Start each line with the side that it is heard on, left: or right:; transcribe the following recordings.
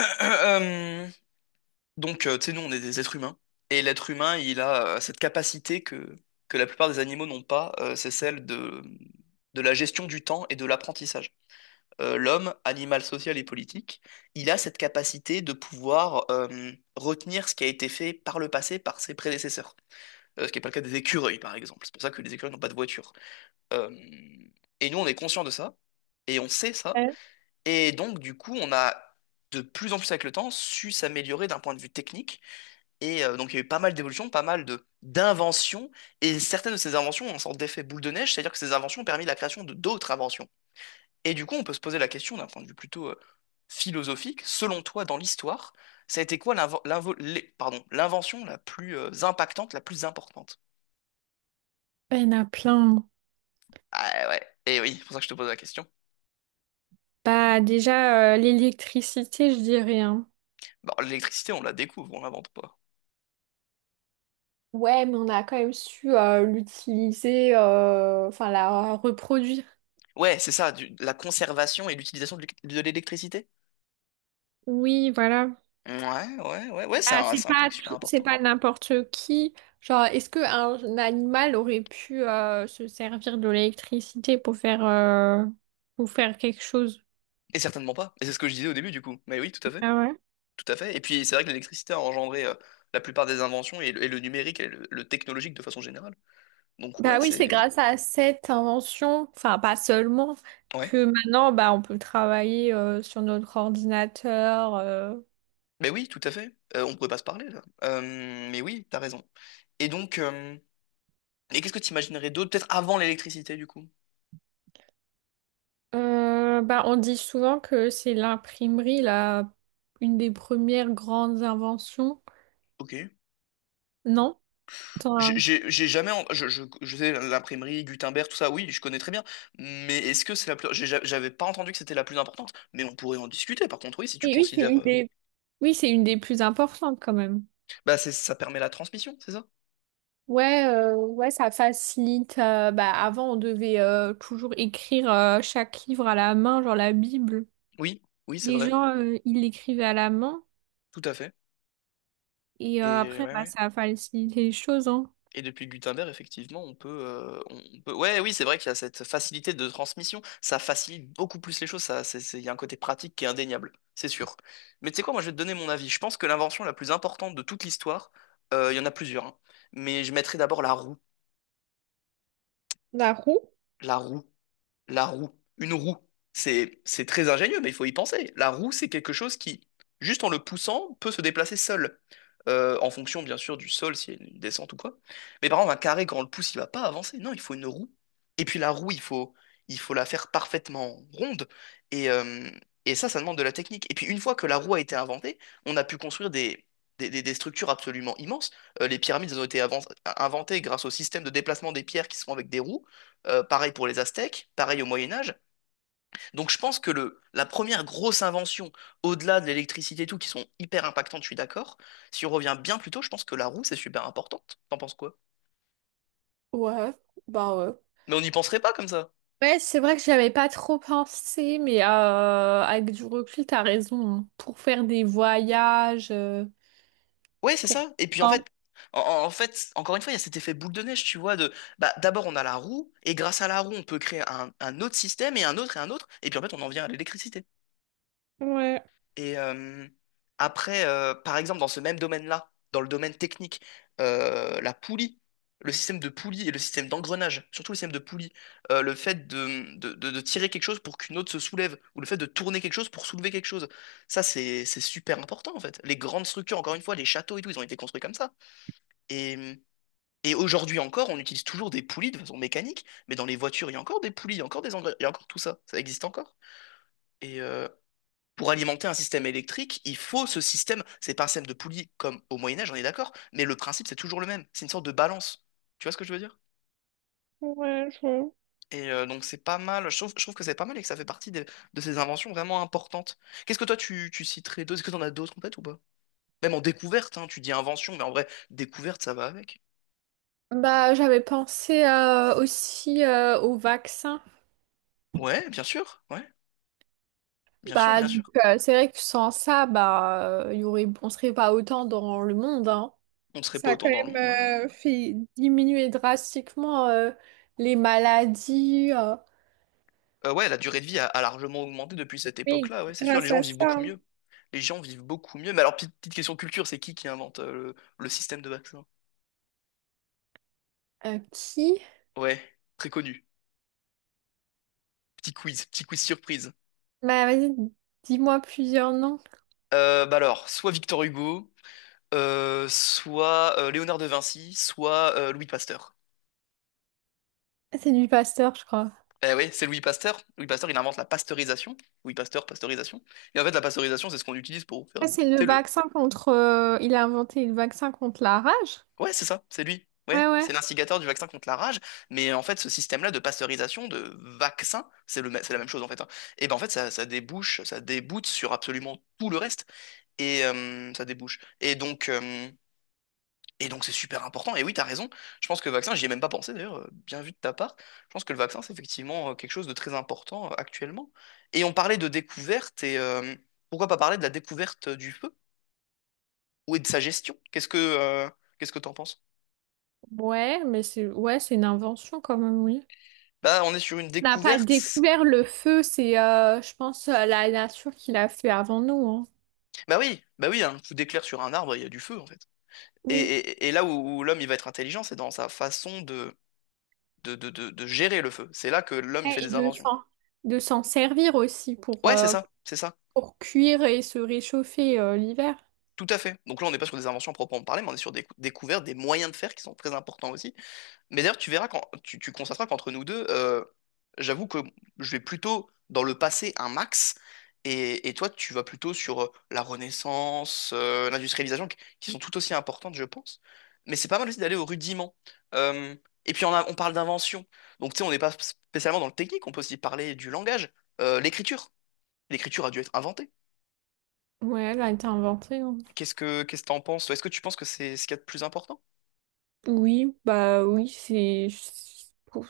left: Euh, euh, donc, tu sais, nous, on est des êtres humains. Et l'être humain, il a cette capacité que la plupart des animaux n'ont pas, c'est celle de la gestion du temps et de l'apprentissage. L'homme, animal social et politique, il a cette capacité de pouvoir retenir ce qui a été fait par le passé par ses prédécesseurs. Ce qui n'est pas le cas des écureuils, par exemple. C'est pour ça que les écureuils n'ont pas de voiture. Euh, et nous, on est conscient de ça, et on sait ça,
right: Euh,
left: et donc, du coup, on a de plus en plus avec le temps su s'améliorer d'un point de vue technique. Et donc, il y a eu pas mal d'évolutions, pas mal de d'inventions. Et certaines de ces inventions ont un sorte d'effet boule de neige, c'est-à-dire que ces inventions ont permis la création de d'autres inventions. Et du coup, on peut se poser la question d'un point de vue plutôt philosophique. Selon toi, dans l'histoire, ça a été quoi pardon, l'invention la plus impactante, la plus importante?
right: Il y en a plein.
left: Ah ouais, et oui, c'est pour ça que je te pose la question.
right: Bah déjà, l'électricité, je dirais, hein.
left: Bon, l'électricité, on la découvre, on l'invente pas.
right: Ouais, mais on a quand même su l'utiliser, enfin la reproduire.
left: Ouais, c'est ça, la conservation et l'utilisation de de l'électricité.
right: Oui, voilà.
left: Ouais, ouais, ouais, ouais, c'est
right: Ah,
left: un,
right: c'est
left: c'est un point
right: pas
left: qui est super
right: tout, c'est
left: important.
right: pas n'importe qui. Genre, est-ce qu'un animal aurait pu se servir de l'électricité pour faire quelque chose.
left: Et certainement pas. Et c'est ce que je disais au début, du coup. Mais oui, tout à fait.
right: Ah ouais.
left: Tout à fait. Et puis, c'est vrai que l'électricité a engendré la plupart des inventions et le numérique et le technologique de façon générale. Donc, ouais,
right: Bah oui, c'est
left: c'est. Ouais.
right: grâce à cette invention, enfin pas seulement,
left: Ouais.
right: que maintenant bah, on peut travailler sur notre ordinateur.
left: Mais oui, tout à fait. On pourrait pas se parler, là. Mais oui, t'as raison. Et donc, et qu'est-ce que tu imaginerais d'autre, peut-être avant l'électricité, du coup?
right: Bah, on dit souvent que c'est l'imprimerie, là, une des premières grandes inventions,
left: Ok.
right: non? T'en
left: J'ai
right: as-
left: j'ai- j'ai jamais, je sais l'imprimerie Gutenberg, tout ça, oui, je connais très bien. Mais est-ce que c'est la plus, j'avais pas entendu que c'était la plus importante. Mais on pourrait en discuter. Par contre, oui, si tu
right: Et oui, c'est
left: considères,
right: une des... Oui, c'est une des plus importantes quand même.
left: bah c'est, ça permet la transmission, c'est ça?
right: Ouais, Ça facilite, bah, avant, on devait toujours écrire chaque livre à la main, genre la Bible.
left: Oui, oui, c'est
right: Les
left: vrai,
right: gens, ils l'écrivaient à la main.
left: tout à fait.
right: Et
left: Et
right: après,
left: ouais,
right: bah,
left: ouais.
right: ça a facilité les choses, hein.
left: Et depuis Gutenberg, effectivement, on peut. Ouais, oui, c'est vrai qu'il y a cette facilité de transmission. Ça facilite beaucoup plus les choses. Il y a un côté pratique qui est indéniable, c'est sûr. Mais tu sais quoi, moi, je vais te donner mon avis. Je pense que l'invention la plus importante de toute l'histoire, il y en a plusieurs, hein. Mais je mettrai d'abord la roue.
right: La roue?
left: La roue. La roue, une roue, c'est très ingénieux, mais il faut y penser. La roue, c'est quelque chose qui, juste en le poussant, peut se déplacer seul. En fonction, bien sûr, du sol, s'il y a une descente ou quoi. Mais par exemple, un carré, quand on le pousse, il va pas avancer. Non, il faut une roue. Et puis la roue, il faut la faire parfaitement ronde. Et, euh, et ça, ça demande de la technique. Et puis une fois que la roue a été inventée, on a pu construire des structures absolument immenses. Les pyramides elles ont été inventées grâce au système de déplacement des pierres qui sont avec des roues. Pareil pour les Aztèques, pareil au Moyen Âge. Donc je pense que la première grosse invention, au-delà de l'électricité et tout, qui sont hyper impactantes, je suis d'accord. Si on revient bien plus tôt, je pense que la roue, c'est super importante. T'en penses quoi?
right: Ouais, bah ouais.
left: Mais on n'y penserait pas comme ça.
right: Ouais, c'est vrai que j'avais pas trop pensé, mais avec du recul, t'as raison, hein. Pour faire des voyages,
left: Ouais, c'est
right: pour...
left: ça. Et puis en
right: Hein.
left: fait, en fait, encore une fois, il y a cet effet boule de neige, tu vois, de bah d'abord on a la roue, et grâce à la roue, on peut créer un autre système, et un autre, et un autre, et puis en fait, on en vient à l'électricité.
right: Ouais,
left: Et après, par exemple, dans ce même domaine-là, dans le domaine technique, la poulie, le système de poulie et le système d'engrenage, surtout le système de poulie, le fait de tirer quelque chose pour qu'une autre se soulève, ou le fait de tourner quelque chose pour soulever quelque chose, ça c'est super important en fait. Les grandes structures, encore une fois, les châteaux et tout, ils ont été construits comme ça. Et, et aujourd'hui encore, on utilise toujours des poulies de façon mécanique, mais dans les voitures, il y a encore des poulies, il y a encore des engrenages, il y a encore tout ça, ça existe encore. Et, euh, pour alimenter un système électrique, il faut ce système. C'est pas un système de poulie comme au Moyen Âge, on est d'accord, mais le principe c'est toujours le même. C'est une sorte de balance. Tu vois ce que je veux dire?
right: ouais, je
left: Et donc c'est pas mal. Je trouve que c'est pas mal et que ça fait partie de ces inventions vraiment importantes. Qu'est-ce que toi tu citerais d'autres? Est-ce que t'en as d'autres en tête ou pas? Même en découverte, hein, tu dis invention, mais en vrai, découverte, ça va avec.
right: Bah, j'avais pensé aussi au vaccin.
left: Ouais, bien sûr,
right: Bah,
left: bien
right: donc,
left: sûr.
right: c'est vrai que sans ça, bah, on serait pas autant dans le monde, hein.
left: On serait
right: Ça
left: pas
right: a quand
left: autant dans le
right: même
left: monde, ouais, ouais.
right: fait diminuer drastiquement les maladies.
left: Ouais, la durée de vie a largement augmenté depuis cette
right: Oui,
left: époque-là, ouais, c'est sûr. Les
right: grâce
left: gens
right: à
left: vivent beaucoup
right: ça.
left: mieux. Les gens vivent beaucoup mieux. Mais alors, petite question culture, c'est qui invente le système de vaccin?
right: Qui?
left: Ouais, très connu. Petit quiz surprise.
right: Bah, vas-y, dis-moi plusieurs noms.
left: Bah alors, soit Victor Hugo, soit Léonard de Vinci, soit Louis Pasteur.
right: Ah, c'est du Pasteur, je crois.
left: Eh oui, c'est Louis Pasteur. Louis Pasteur, il invente la pasteurisation. Louis Pasteur, pasteurisation. Et en fait, la pasteurisation, c'est ce qu'on utilise pour faire
right: Ah,
left: du
right: c'est le
left: thé.
right: vaccin contre, il a inventé le vaccin contre la rage?
left: Ouais, c'est ça, c'est lui.
right: Ouais,
left: Ouais,
right: ouais.
left: c'est l'instigateur du vaccin contre la rage. Mais en fait, ce système-là de pasteurisation, de vaccin, c'est la même chose en fait, hein. Et ben en fait, ça déboute sur absolument tout le reste. Et ça débouche. Et donc c'est super important. Et oui, t'as raison. Je pense que le vaccin, j'y ai même pas pensé d'ailleurs. Bien vu de ta part. Je pense que le vaccin, c'est effectivement quelque chose de très important actuellement. Et on parlait de découverte. Et pourquoi pas parler de la découverte du feu ou et de sa gestion? Qu'est-ce que t'en penses?
right: Ouais, mais c'est une invention quand même, oui.
left: Bah, on est sur une
right: On n'a pas
left: découverte.
right: découvert le feu, je pense, la nature qui l'a fait avant nous, hein.
left: Bah oui, un coup d'éclair sur un arbre, il y a du feu, en fait. Et,
right: Oui.
left: et- et là où l'homme, il va être intelligent, c'est dans sa façon de gérer le feu. C'est là que l'homme, il
right: Ouais,
left: fait
right: et
left: des
right: de
left: inventions.
right: s'en de s'en servir aussi pour,
left: Ouais, c'est
right: euh,
left: ça, c'est ça.
right: pour cuire et se réchauffer l'hiver.
left: Tout à fait. Donc là, on n'est pas sur des inventions à proprement parler, mais on est sur des découvertes, des moyens de faire qui sont très importants aussi. Mais d'ailleurs, tu verras quand tu constateras qu'entre nous deux, j'avoue que je vais plutôt dans le passé un max, et toi, tu vas plutôt sur la Renaissance, l'industrialisation, qui sont tout aussi importantes, je pense. Mais c'est pas mal aussi d'aller au rudiment. Euh, et puis on parle d'invention. Donc tu sais, on n'est pas spécialement dans le technique, on peut aussi parler du langage, l'écriture. L'écriture a dû être inventée.
right: Ouais, elle a été inventée, hein.
left: Qu'est-ce que t'en penses, toi? Est-ce que tu penses que c'est ce qu'il y a de plus important?
right: Oui, bah oui, c'est... Ouf.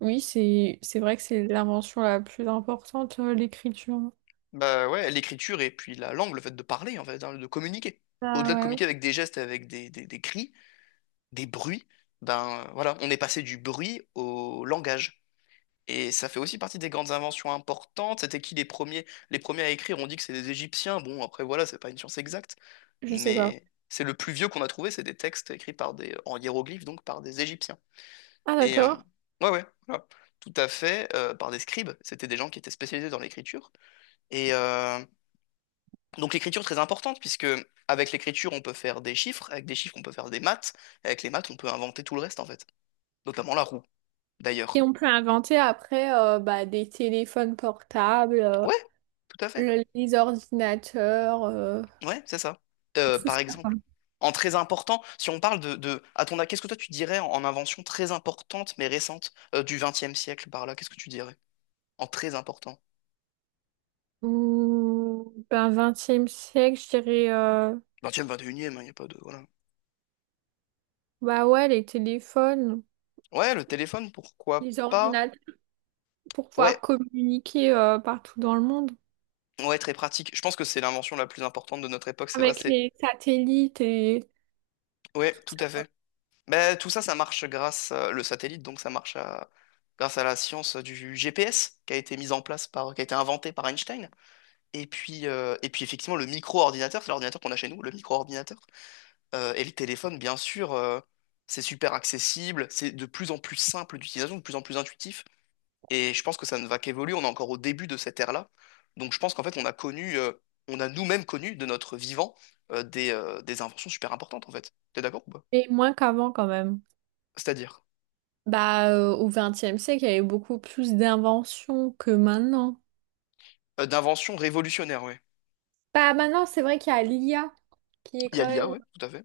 right: Oui, c'est vrai que c'est l'invention la plus importante, l'écriture.
left: Bah ouais, l'écriture et puis la langue, le fait de parler, en fait, hein, de communiquer.
right: Ah
left: Au-delà de
right: ouais,
left: communiquer avec des gestes, avec des cris, des bruits, ben voilà, on est passé du bruit au langage. Et ça fait aussi partie des grandes inventions importantes. C'était qui les premiers à écrire? On dit que c'est des Égyptiens. Bon, après voilà, c'est pas une science exacte,
right: je sais pas.
left: mais c'est le plus vieux qu'on a trouvé, c'est des textes écrits en hiéroglyphes, donc par des Égyptiens.
right: Ah
left: Et
right: d'accord.
left: ouais, ouais, voilà. Tout à fait, par des scribes. C'était des gens qui étaient spécialisés dans l'écriture. Et donc l'écriture est très importante puisque avec l'écriture on peut faire des chiffres, avec des chiffres on peut faire des maths, et avec les maths on peut inventer tout le reste en fait, notamment la roue d'ailleurs.
right: Et on peut inventer après bah, des téléphones portables, euh,
left: Ouais, tout à fait.
right: le- les ordinateurs,
left: Ouais, c'est ça. Euh,
right: tout
left: par
right: ça, quoi.
left: exemple, en très important, si on parle de à ton avis, qu'est-ce que toi tu dirais en invention très importante mais récente du XXe siècle par là, qu'est-ce que tu dirais en très important?
right: Mmh, ben, XXe siècle, je dirais,
left: XXe, XXIe, il n'y a pas de voilà.
right: bah ouais, les téléphones,
left: Ouais, le téléphone, pourquoi
right: les
left: pas?
right: ordinateurs, pour pouvoir
left: Ouais,
right: communiquer partout dans le monde
left: ouais, très pratique. Je pense que c'est l'invention la plus importante de notre époque, c'est vrai,
right: avec
left: c'est
right: les satellites et
left: ouais,
right: tout
left: tout
right: ça,
left: à
right: quoi.
left: fait. Mais tout ça, ça marche grâce le satellite, donc ça marche grâce à la science du GPS qui a été mise en place qui a été inventée par Einstein. Et puis, effectivement, le micro-ordinateur, c'est l'ordinateur qu'on a chez nous, le micro-ordinateur. Et le téléphone, bien sûr, c'est super accessible, c'est de plus en plus simple d'utilisation, de plus en plus intuitif. Et je pense que ça ne va qu'évoluer. On est encore au début de cette ère-là. Donc je pense qu'en fait, on a nous-mêmes connu de notre vivant des inventions super importantes, en fait. T'es d'accord ou pas?
right: Et moins qu'avant quand même.
left: C'est-à-dire.
right: Bah, au XXe siècle, il y avait beaucoup plus d'inventions que maintenant.
left: D'invention révolutionnaire, oui.
right: Bah, maintenant, c'est vrai qu'il y a l'IA qui est
left: Il y a
right: quand
left: l'IA,
right: même...
left: oui, tout à fait.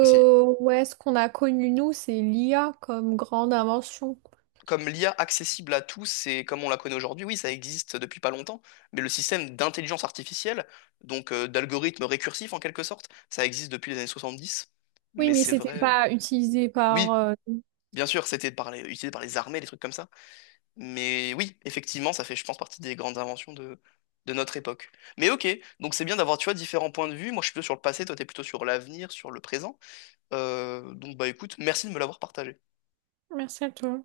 left: Bah, c'est
right: ouais, ce qu'on a connu, nous, c'est l'IA comme grande invention.
left: comme l'IA accessible à tous et comme on la connaît aujourd'hui, oui, ça existe depuis pas longtemps, mais le système d'intelligence artificielle, donc d'algorithme récursif en quelque sorte, ça existe depuis les années 70,
right: Oui,
left: mais
right: mais
left: c'est
right: c'était
left: vrai.
right: pas utilisé par...
left: Oui, bien sûr, c'était utilisé par les armées, des trucs comme ça, mais oui, effectivement, ça fait, je pense, partie des grandes inventions de notre époque. Mais ok, donc c'est bien d'avoir, tu vois, différents points de vue. Moi, je suis plutôt sur le passé, toi, t'es plutôt sur l'avenir, sur le présent. Donc, bah écoute, merci de me l'avoir partagé.
right: Merci à toi.